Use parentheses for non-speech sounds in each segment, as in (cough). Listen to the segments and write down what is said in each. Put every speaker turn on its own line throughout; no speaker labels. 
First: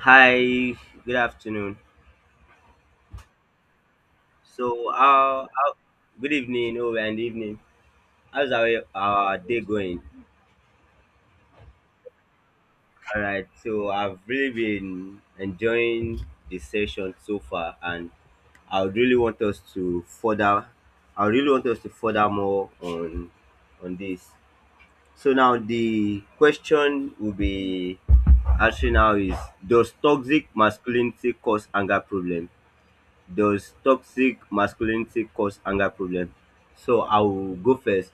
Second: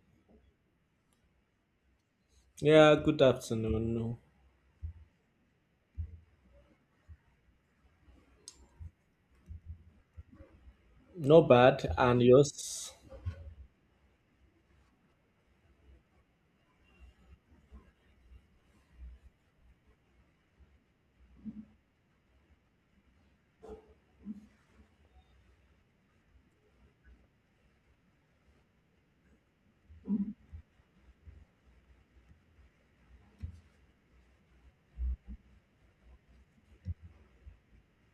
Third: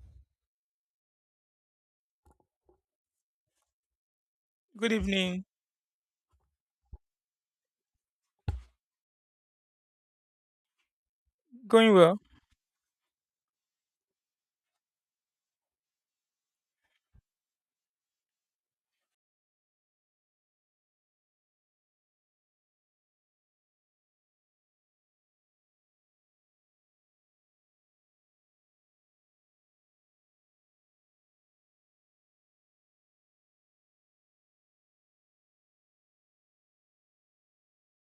Hi, good afternoon.
Yeah, good afternoon.
So,
Good evening.
good evening, oh, and evening. How's our day going?
No bad,
Going well.
and yours?
All right, so I've really been enjoying the session so far, and I would really want us to further, I would really want us to further more on this. So now the question will be actually now is, does toxic masculinity cause anger problem? Does toxic masculinity cause anger problem? So I will go first.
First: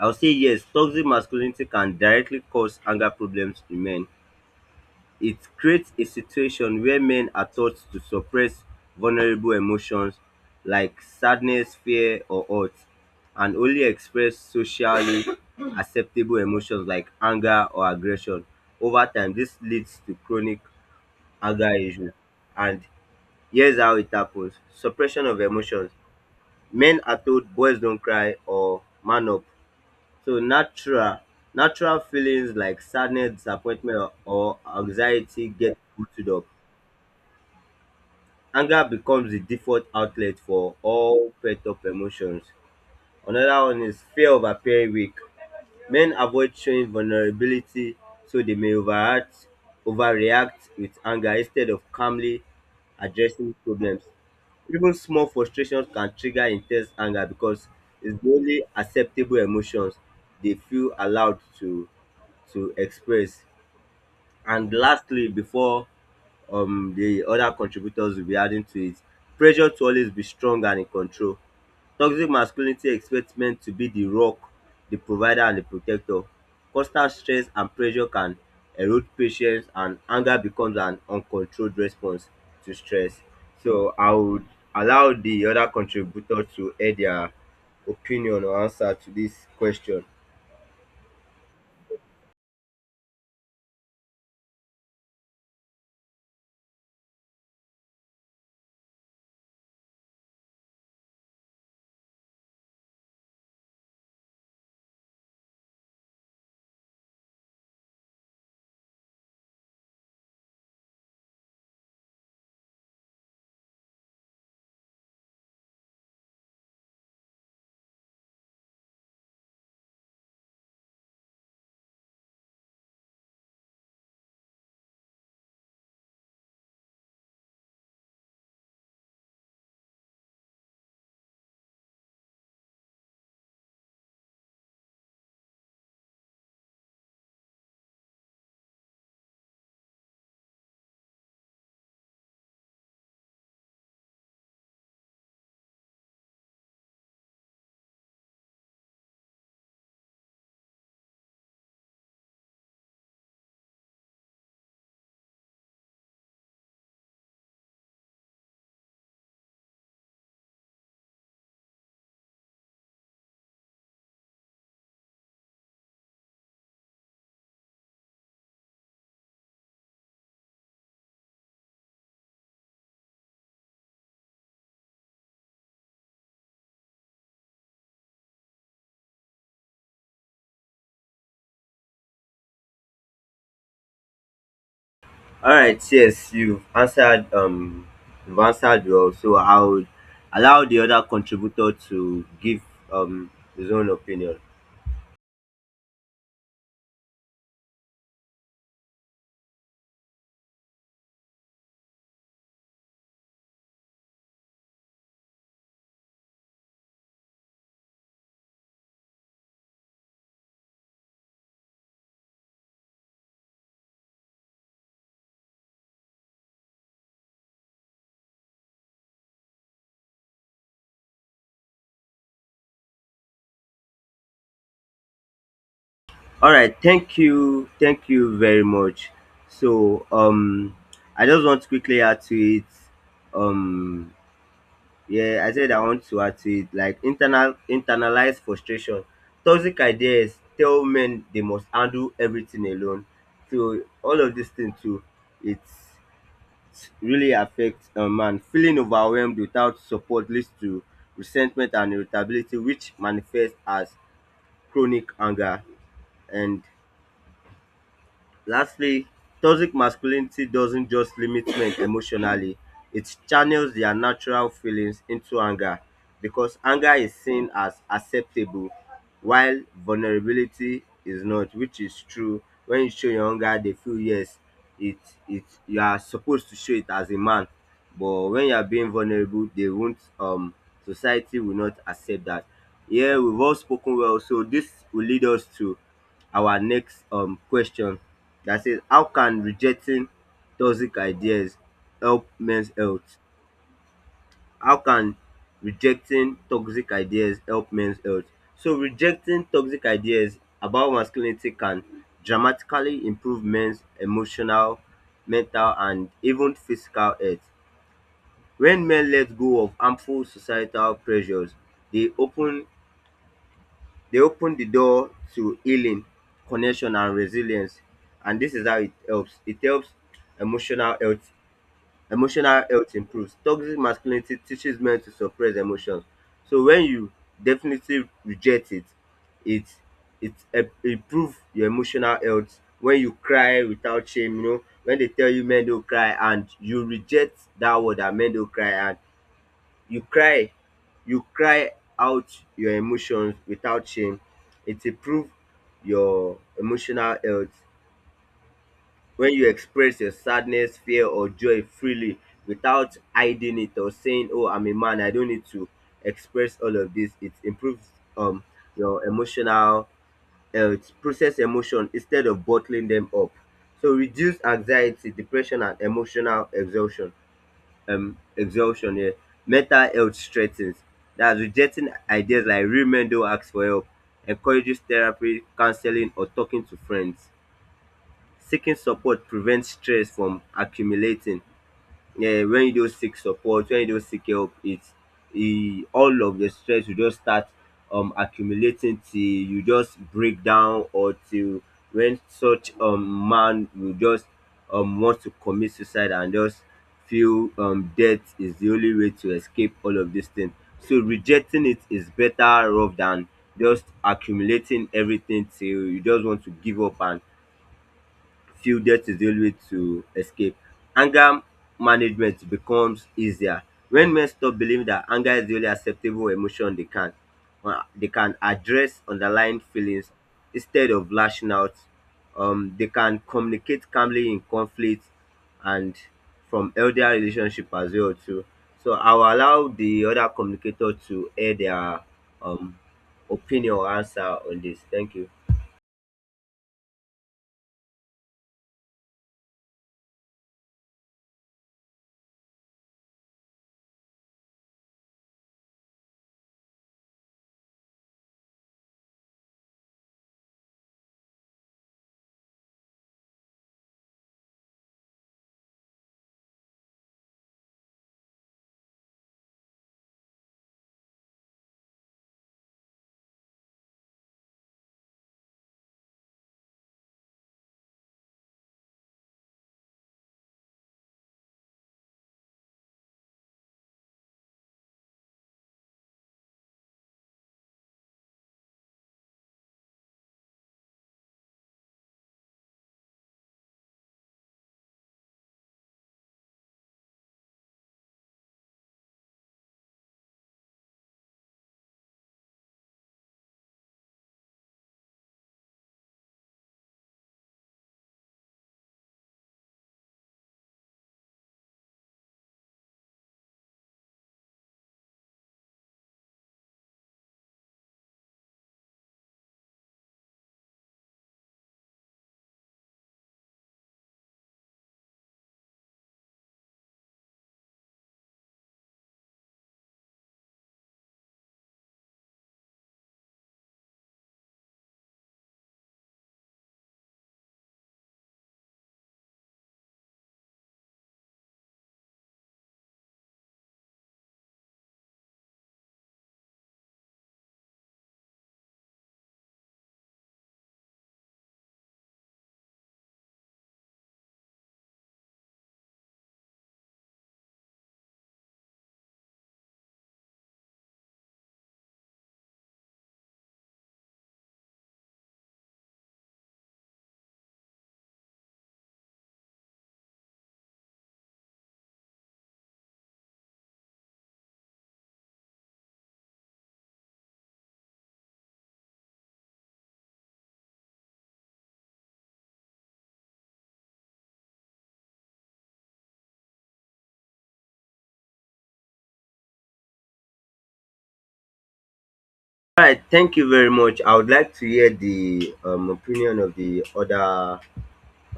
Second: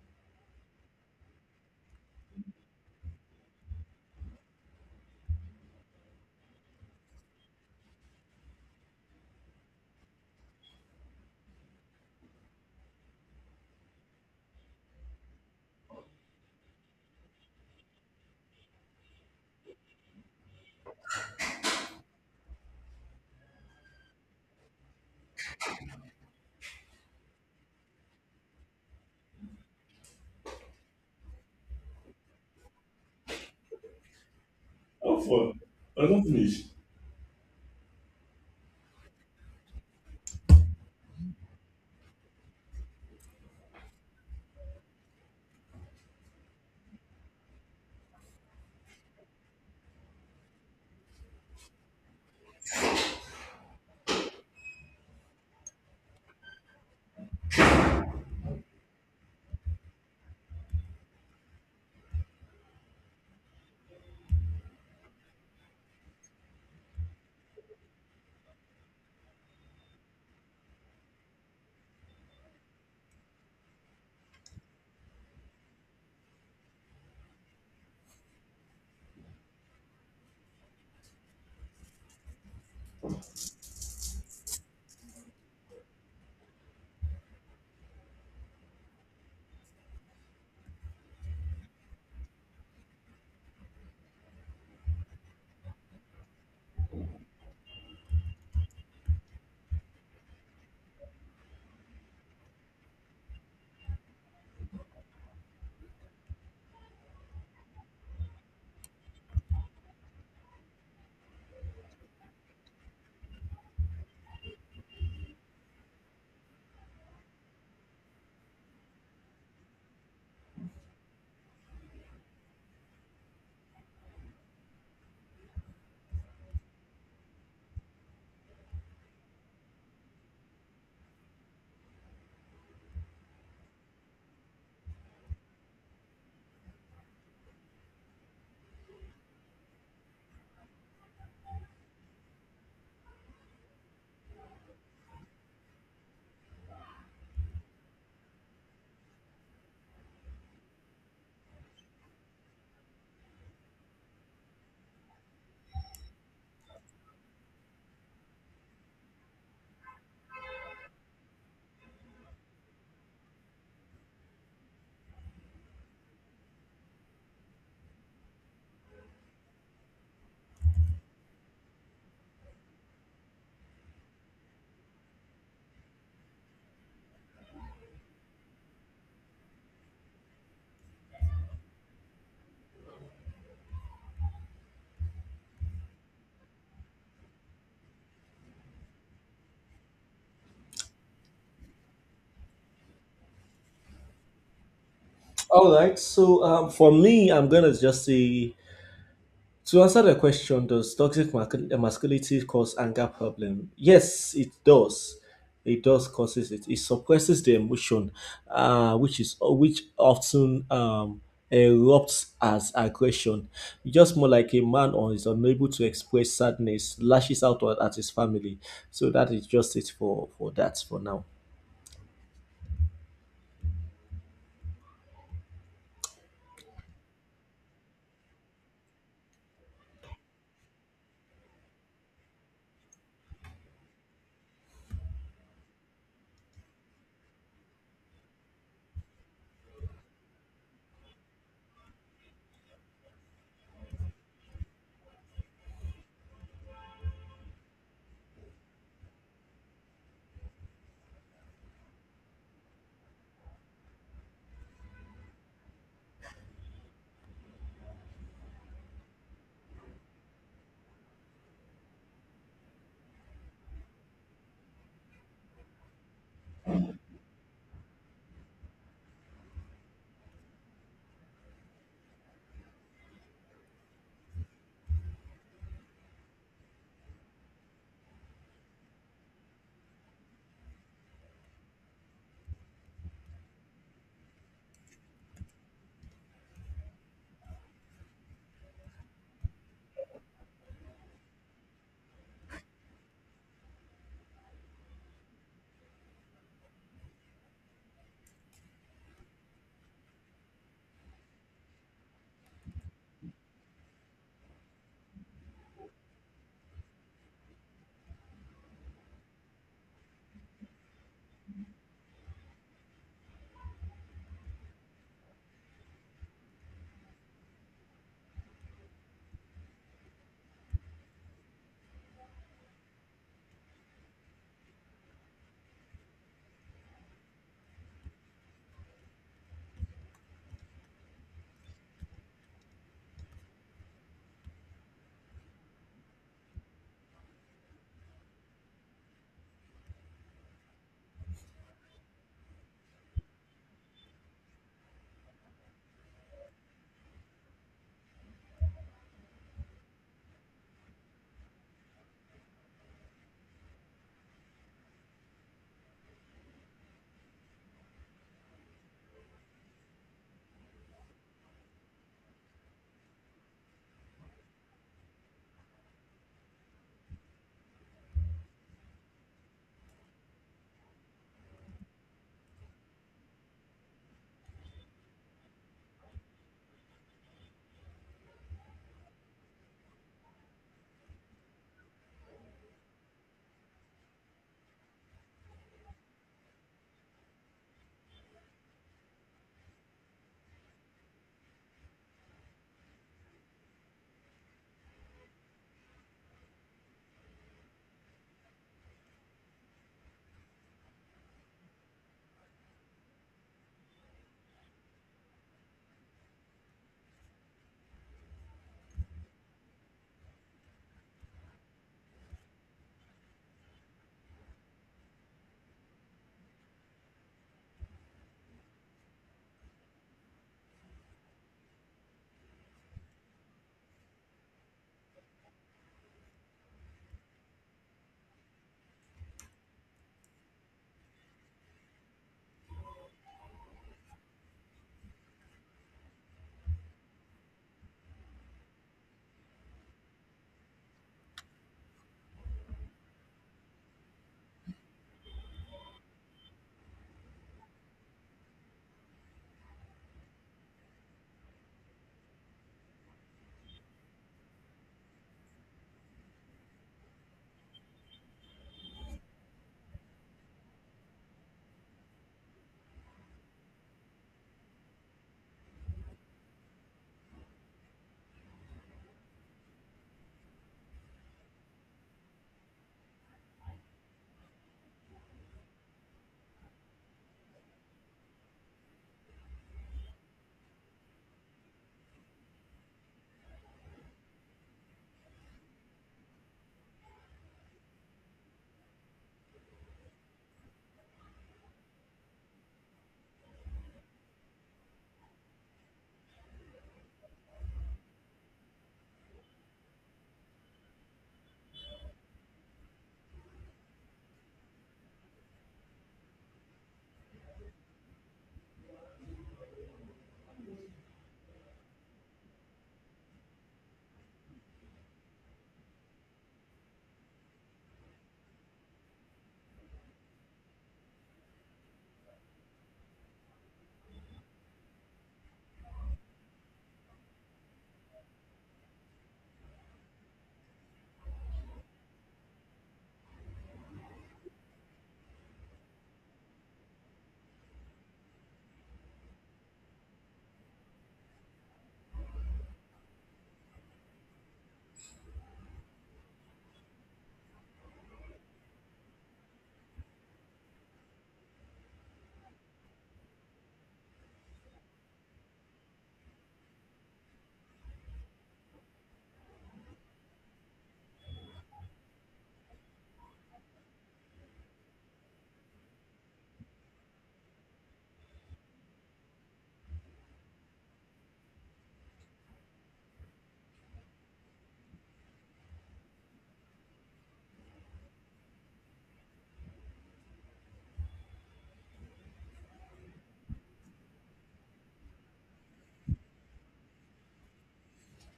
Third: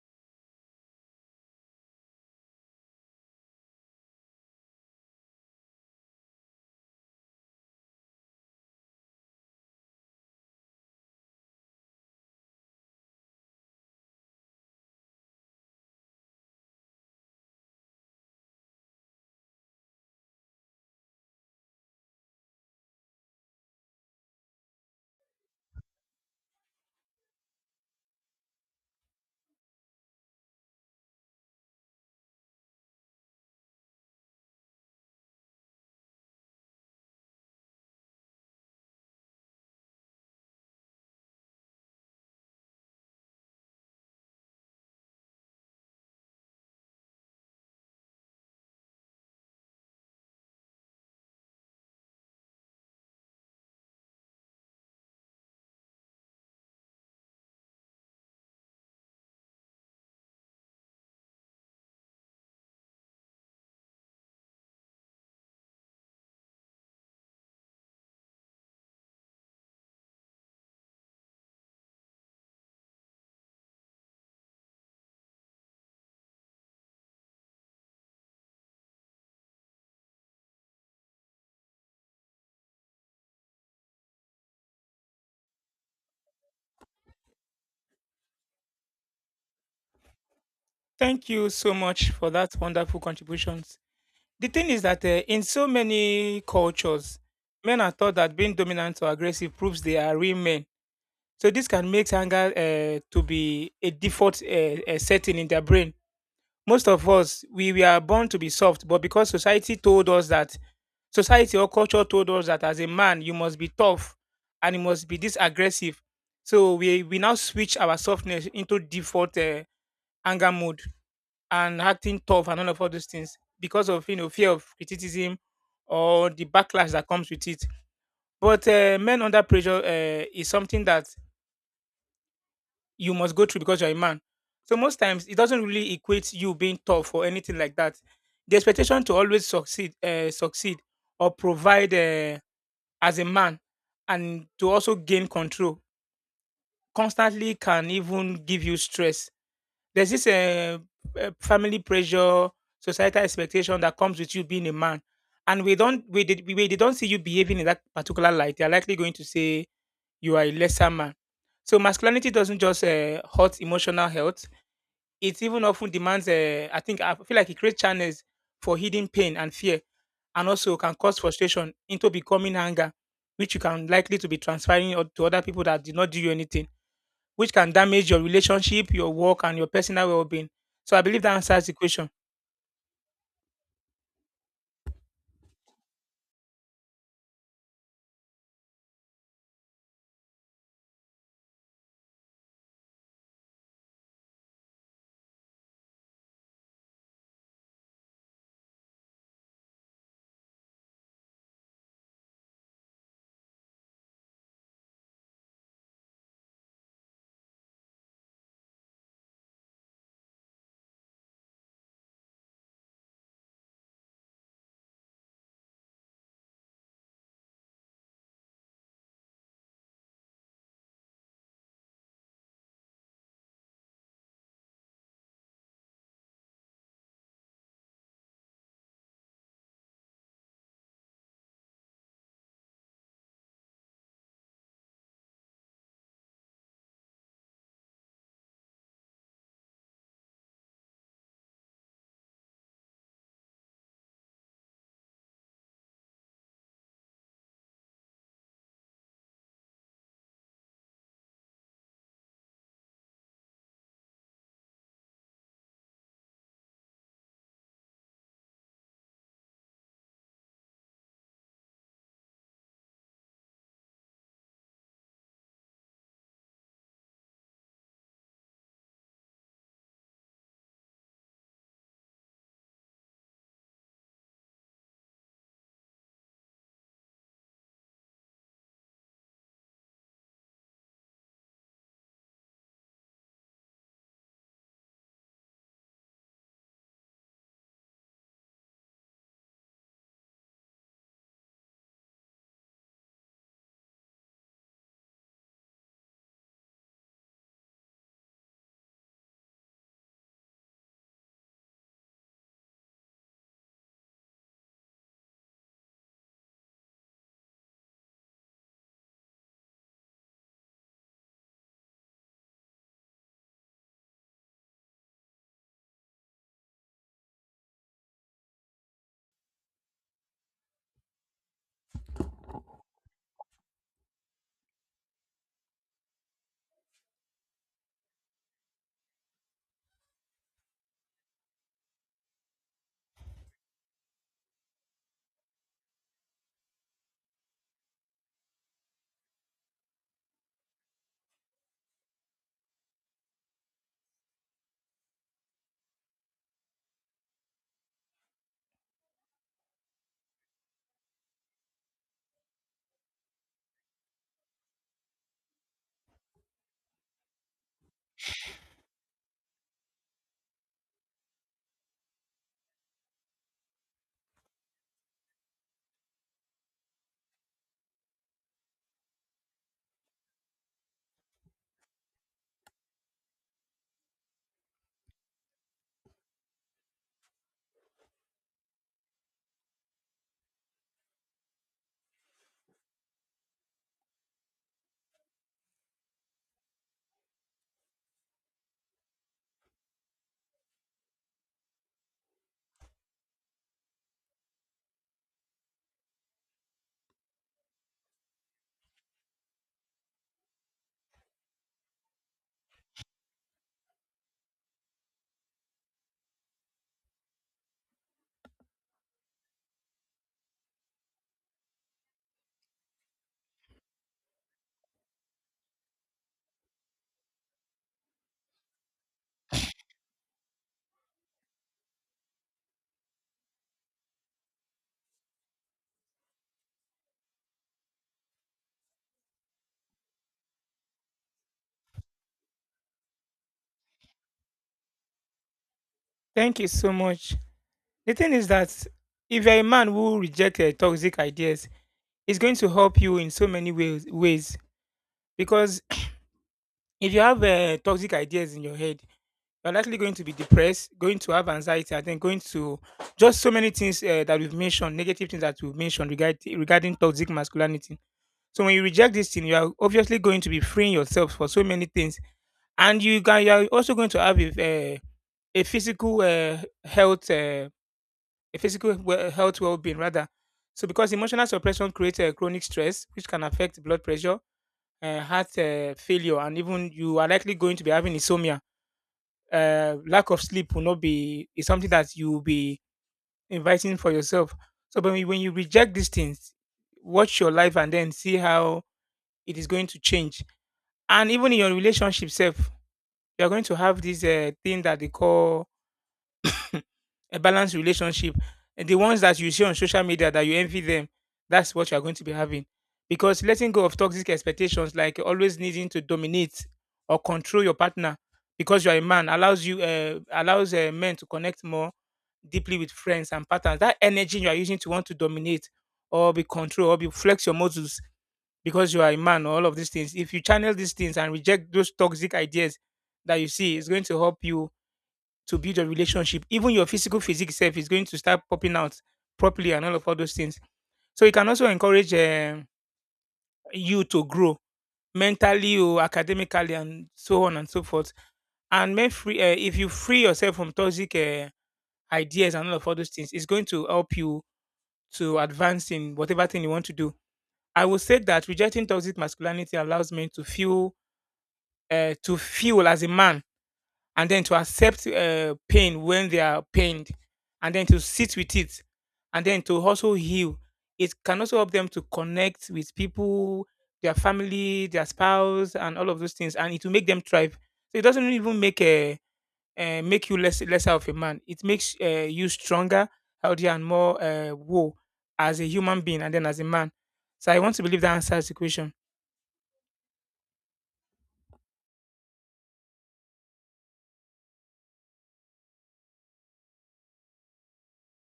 I'll say yes, toxic masculinity can directly cause anger problems in men. It creates a situation where men are taught to suppress vulnerable emotions like sadness, fear, or hurt, and only express socially (coughs) acceptable emotions like anger or aggression. Over time, this leads to chronic anger issues. And here's how it happens. Suppression of emotions. Men are told boys don't cry or man up. So natural feelings like sadness, disappointment or
How
anxiety
far?
get
I don't
bottled up.
finish.
Anger becomes the default outlet for all pent up emotions. Another one is fear of appearing weak. Men avoid showing vulnerability, so they may overreact with anger instead of calmly addressing problems. Even small frustrations can trigger intense anger because it's the only acceptable emotions they feel allowed to express. And lastly, before the other contributors will be adding to it, pressure to always be strong and in control. Toxic masculinity expects men to be the rock, the provider, and the protector. Constant stress and pressure can erode patience, and anger becomes an uncontrolled response to stress. So I would allow the other contributor to add their opinion or answer to this question.
Thank you so much for that wonderful contributions. The thing is that in so many cultures, men are taught that being dominant or aggressive proves they are real men. So this can make anger to be a default setting in their brain. Most of us, we are born to be soft, but because society told us that, society or culture told us that as a man, you must be tough and you must be this aggressive. So we now switch our softness into default. Anger mode and acting tough and all of all those things because of fear of criticism or the backlash that comes with it. But men under pressure is something that you must go through because you're a man. So most times it doesn't really equate you being tough or anything like that. The expectation to always succeed, succeed or provide as a man, and to also gain control constantly can even give you stress. There's this family pressure, societal expectation that comes with you being a man. And we don't we did we, they don't see you behaving in that particular light. They're likely going to say you are a lesser man. So masculinity doesn't just hurt emotional health. It even often demands, I feel like it creates channels for hidden pain and fear, and also can cause frustration into becoming anger, which you can likely to be transferring to other people that did not do you anything, which can damage your relationship, your work, and your personal well being. So I believe that answers the question.
All right, yes, you've answered. You've answered well. So I would allow the other contributor to give um his own opinion.
All right, so for me, I'm gonna just say to answer the question, does toxic masculinity cause anger problem? Yes, it does. It does causes it. It suppresses the emotion, which often erupts as aggression. Just more like a man or is unable to express sadness, lashes out at his family. So that is just it for that for now.
All right, thank you very much. So, I just want to quickly add to it. Um, yeah, I said I want to add to it, like internalized frustration. Toxic ideas tell men they must handle everything alone. So all of this thing too, it's it really affects a man. Feeling overwhelmed without support leads to resentment and irritability, which manifests as chronic anger. And lastly, toxic masculinity doesn't just limit men emotionally, it channels their natural feelings into anger because anger is seen as acceptable while vulnerability is not, which is true. When you show your anger, they feel yes, it it you are supposed to show it as a man. But when you are being vulnerable, they won't, society will not accept that. Yeah, we've all spoken well, so this will lead us to our next question that says, how can rejecting toxic ideas help men's health? How can rejecting toxic ideas help men's health? So rejecting toxic ideas about masculinity can dramatically improve men's emotional, mental and even physical health. When men let go of harmful societal pressures, they open they open the door to healing, connection, and resilience. And this is how it helps. It helps emotional health. Emotional health improves. Toxic masculinity teaches men to suppress emotions. So when you definitely reject it, it it help improve your emotional health. When you cry without shame, you know, when they tell you men don't cry and you reject that word that men don't cry, and you cry you cry out your emotions without shame, it improve your emotional health. When you express your sadness, fear or joy freely without hiding it or saying, oh, I'm a man, I don't need to express all of this, it improves um your emotional health. Process emotion instead of bottling them up, so reduce anxiety, depression and emotional exhaustion, exhaustion here mental health strengthens. That's rejecting ideas like real men don't ask for help, encourages therapy, counseling or talking to friends. Seeking support prevents stress from accumulating. Yeah, when you don't seek support, when you don't seek help, it's e all of the stress will just start accumulating till you just break down, or till when such man will just want to commit suicide and just feel death is the only way to escape all of this thing. So rejecting it is better off than just accumulating everything till you just want to give up and fielded is the only way to escape. Anger management becomes easier. When men stop believing that anger is the only acceptable emotion, they can address underlying feelings instead of lashing out. They can communicate calmly in conflict and from healthy relationship as well too. So I will allow the other communicator to air their um opinion or answer on this. Thank you.
Thank you so much. The thing is that if you're a man who rejected toxic ideas, it's going to help you in so many ways. Because (clears throat) if you have toxic ideas in your head, you're likely going to be depressed, going to have anxiety, and then going to just so many things that we've mentioned, negative things that we've mentioned regarding toxic masculinity. So when you reject this thing, you are obviously going to be freeing yourself for so many things, and you are also going to have a physical health a physical health well-being rather, so because emotional suppression creates chronic stress which can affect blood pressure, heart failure, and even you are likely going to be having insomnia. Lack of sleep will not be Is something that you will be inviting for yourself. So when you reject these things, watch your life and then see how it is going to change. And even in your relationship self, you're going to have this thing that they call a balanced relationship. And the ones that you see on social media that you envy them, that's what you're going to be having. Because letting go of toxic expectations, like always needing to dominate or control your partner because you're a man, allows men to connect more deeply with friends and partners. That energy you are using to want to dominate or be control or be flex your muscles because you are a man or all of these things. If you channel these things and reject those toxic ideas that you see, it's going to help you to build your relationship. Even your physical physique self is going to start popping out properly and all of all those things. So it can also encourage you to grow mentally or academically and so on and so forth. And if you free yourself from toxic ideas and all of all those things, it's going to help you to advance in whatever thing you want to do. I would say that rejecting toxic masculinity allows men to feel as a man, and then to accept pain when they are pained, and then to sit with it, and then to also heal. It can also help them to connect with people, their family, their spouse, and all of those things, and it will make them thrive. So it doesn't even make you lesser of a man. It makes you stronger, healthier, and more whole as a human being and then as a man. So I want to believe that answers the question.
Right, thank you very much. I would like to hear the opinion of the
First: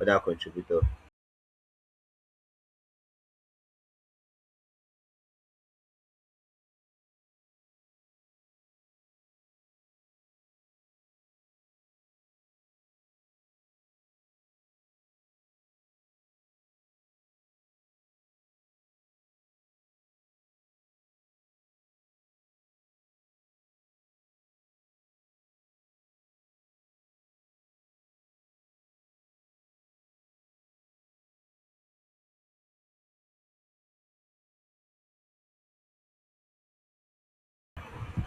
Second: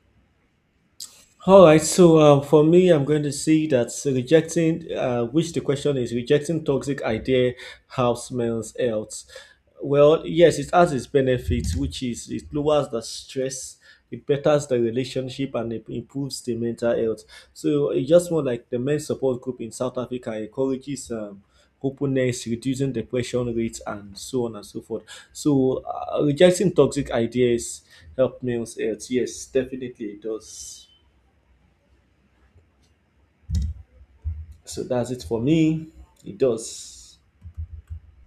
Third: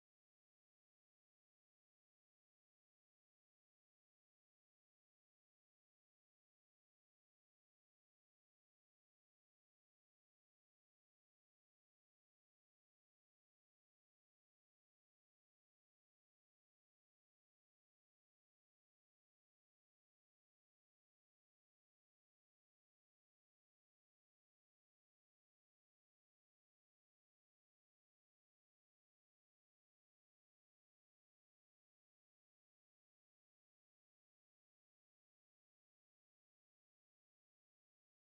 other contributor.
All right, so for me, I'm going to see that rejecting, which the question is, rejecting toxic idea, how smells health. Well, yes, it has its benefits, which is it lowers the stress, it betters the relationship, and it improves the mental health. So it just more like the men's support group in South Africa encourages openness, reducing depression rates, and so on and so forth. So rejecting toxic ideas help males health. Yes, definitely it does. So that's it for me. It does.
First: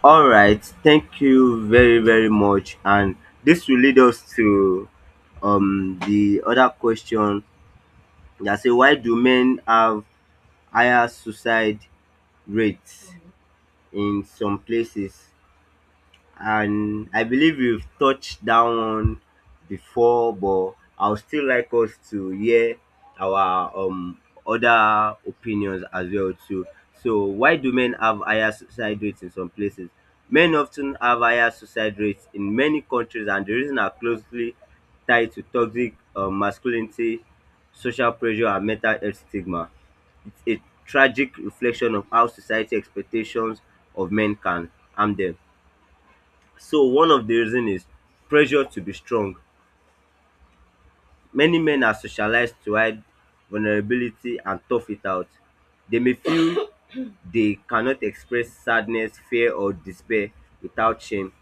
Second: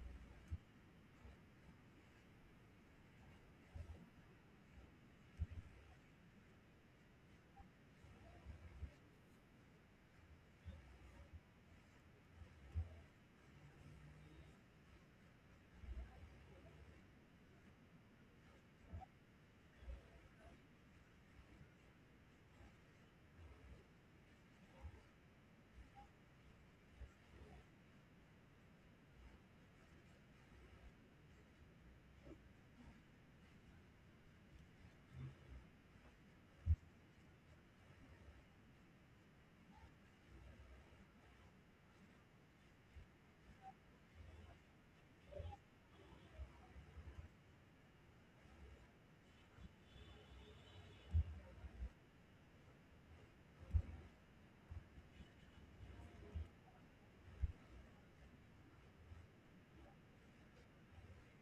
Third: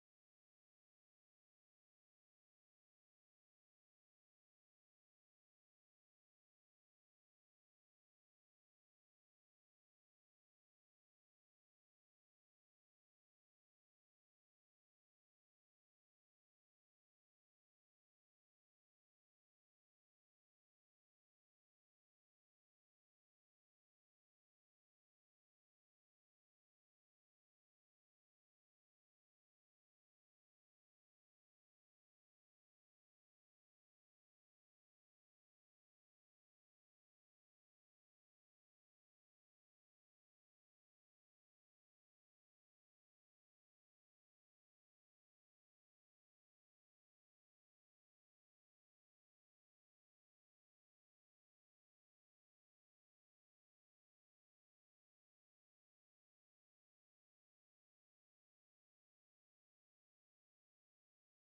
All right, thank you very very much, and this will lead us to the other question that say, why do men have higher suicide rates in some places? And I believe you've touched down on before, but I would still like us to hear our other opinions as well too. So why do men have higher suicide rates in some places? Men often have higher suicide rates in many countries, and the reason are closely tied to toxic masculinity, social pressure, and mental health stigma. It's a tragic reflection of how society expectations of men can harm them. So one of the reason is pressure to be strong. Many men are socialized to hide vulnerability and tough it out. They may feel they cannot express sadness, fear, or despair without shame.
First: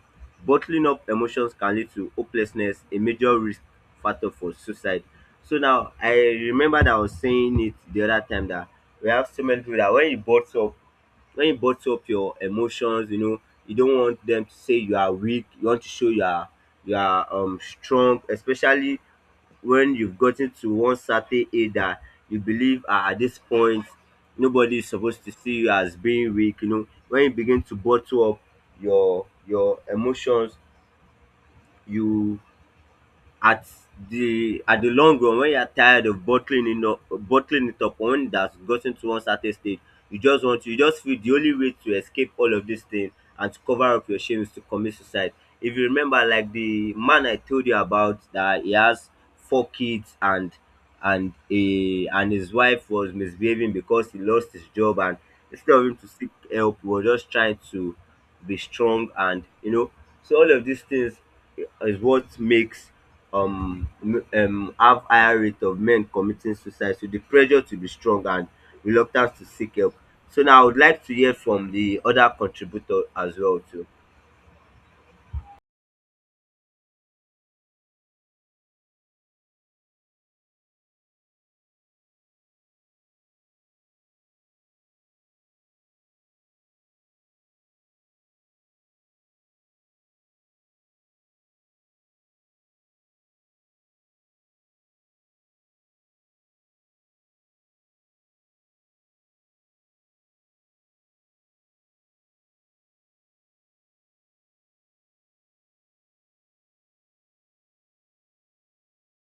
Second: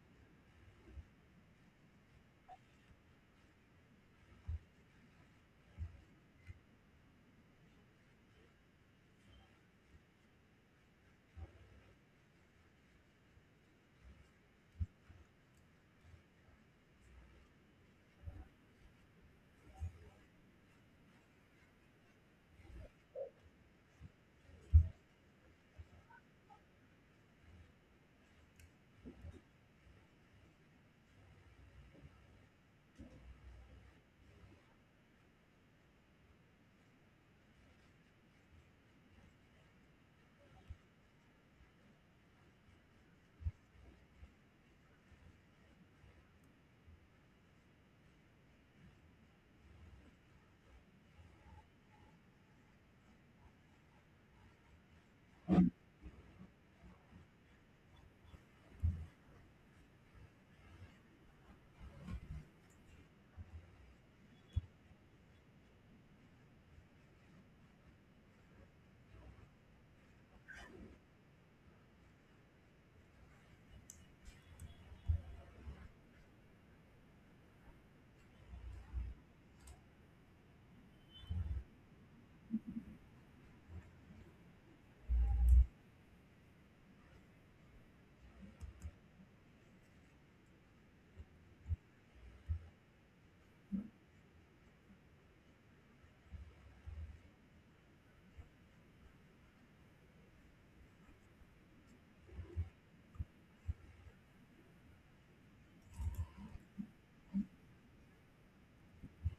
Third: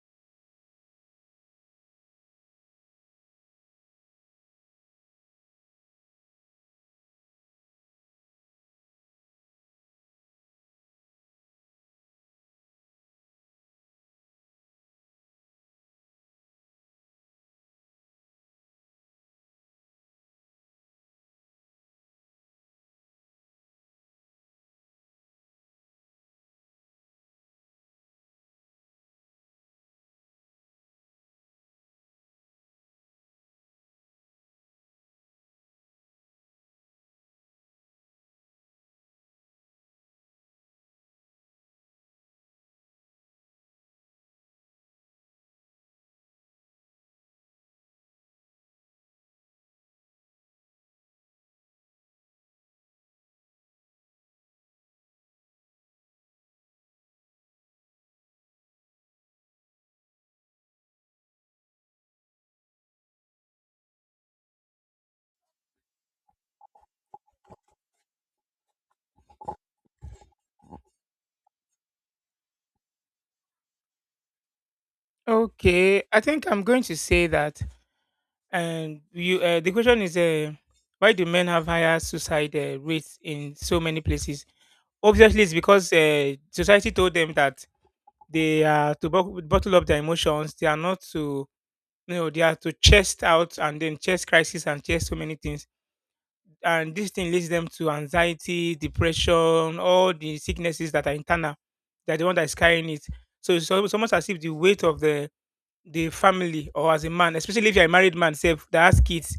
Bottling up emotions can lead to hopelessness, a major risk factor for suicide. So now I remember that I was saying it the other time that we have so many people that when you bottle up your emotions, you know, you don't want them to say you are weak. You want to show you are strong, especially when you've gotten to one certain age that you believe, at this point nobody is supposed to see you as being weak. You know, when you begin to bottle up your emotions, you at at the long run, when you are tired of bottling it up or when it has gotten to one certain stage, you just feel the only way to escape all of this thing and to cover up your shame is to commit suicide. If you remember, like the man I told you about, that he has four kids and a and his wife was misbehaving because he lost his job, and instead of him to seek help, he was just trying to be strong, and you know, so all of these things is what makes have higher rate of men committing suicide. So the pressure to be strong and reluctance to seek help. So now I would like to hear from the other contributor as well too.
Okay, I think I'm going to say that. And you, the question is, why do men have higher suicide rates in so many places? Obviously, it's because society told them that they are to bottle up their emotions. They are not to, you know, they are to chest out and then chest crisis and chest so many things. And this thing leads them to anxiety, depression, all the sicknesses that are internal. They're the one that is carrying it. So it's almost as if the weight of the family, or as a man, especially if you're a married man, self that has kids,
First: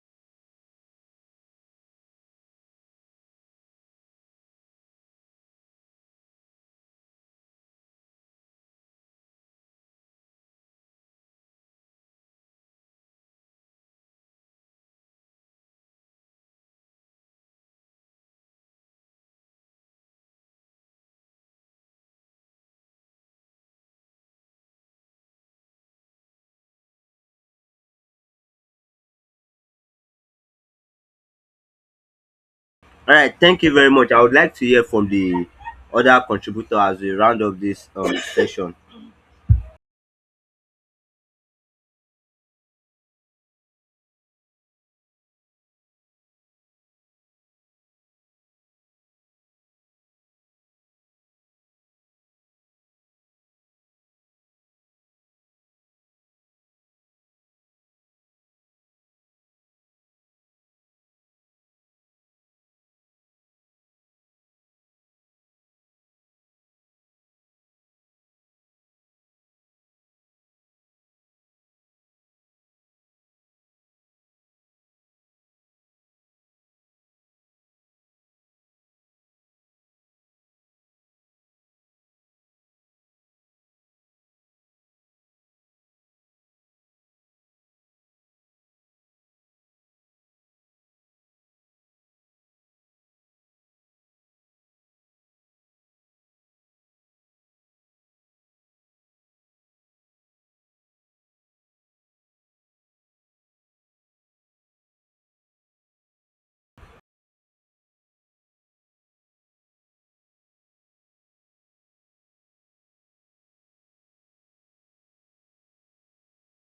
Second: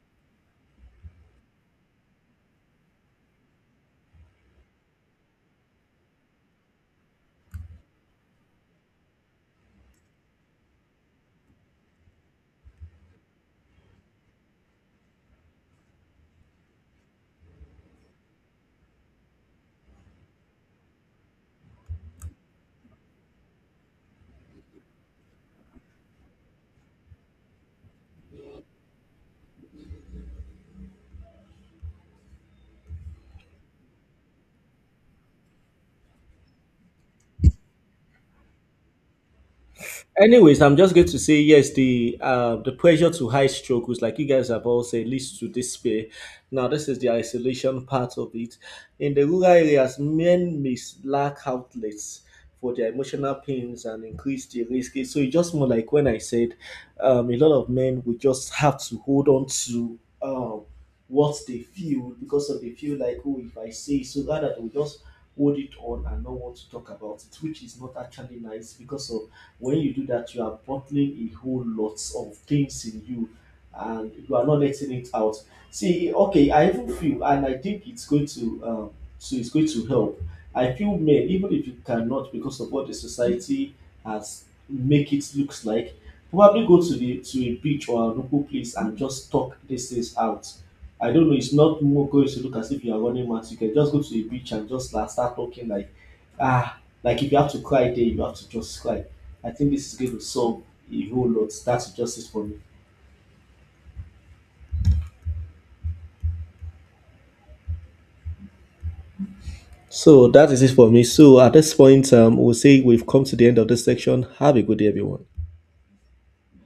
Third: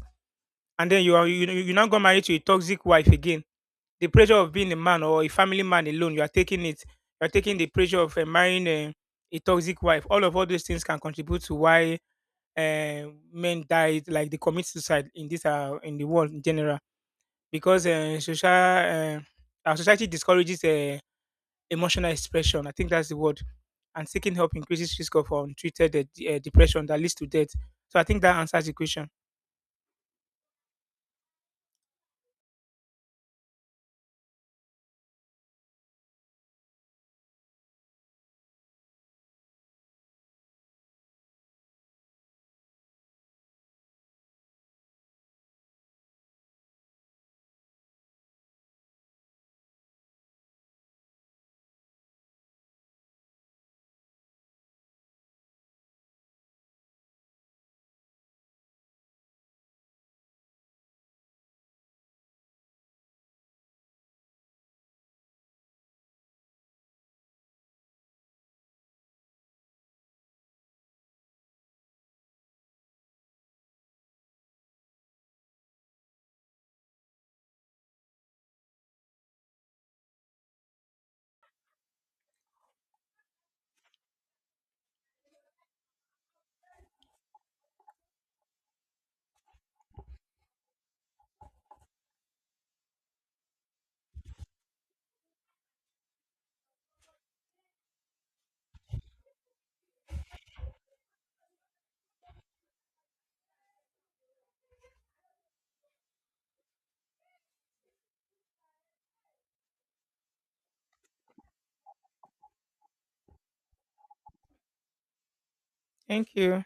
and then you now got married to a toxic wife. Again, the pressure of being a man or a family man alone, you are taking it. You are taking the pressure of marrying a toxic wife. All of all those things can contribute to why uh, men died, like they commit suicide in this, in the world in general, because social our society discourages emotional expression. I think that's the word. And seeking help increases risk of untreated depression that leads to death. So I think that answers the question.
All right, thank you very much. I would like to hear from the other contributor as we round up this session.
Anyways, I'm just going to say yes. The pressure to high stroke, which like you guys have all said, leads to despair. Now, this is the isolation part of it. In the rural areas, men may lack outlets for their emotional pains and increase the risk. So it's just more like when I said, a lot of men will just have to hold on to what they feel because of they feel like, oh, if I say so, rather they will just hold it on and not want to talk about it, which is not actually nice because of when you do that, you are bottling a whole lot of things in you and you are not letting it out. See, okay, I even feel, and I think it's going to, so it's going to help. I feel men, even if you cannot, because of what the society has make it looks like, probably go to the to a beach or a local place and just talk these things out. I don't know. It's not more going to look as if you are running mad. You can just go to a beach and just like, start talking like ah, like if you have to cry there, you have to just cry. I think this is going to solve a whole lot. That's just it for me. So that is it for me. So at this point, we'll say we've come to the end of this section. Have a good day, everyone.
Thank you.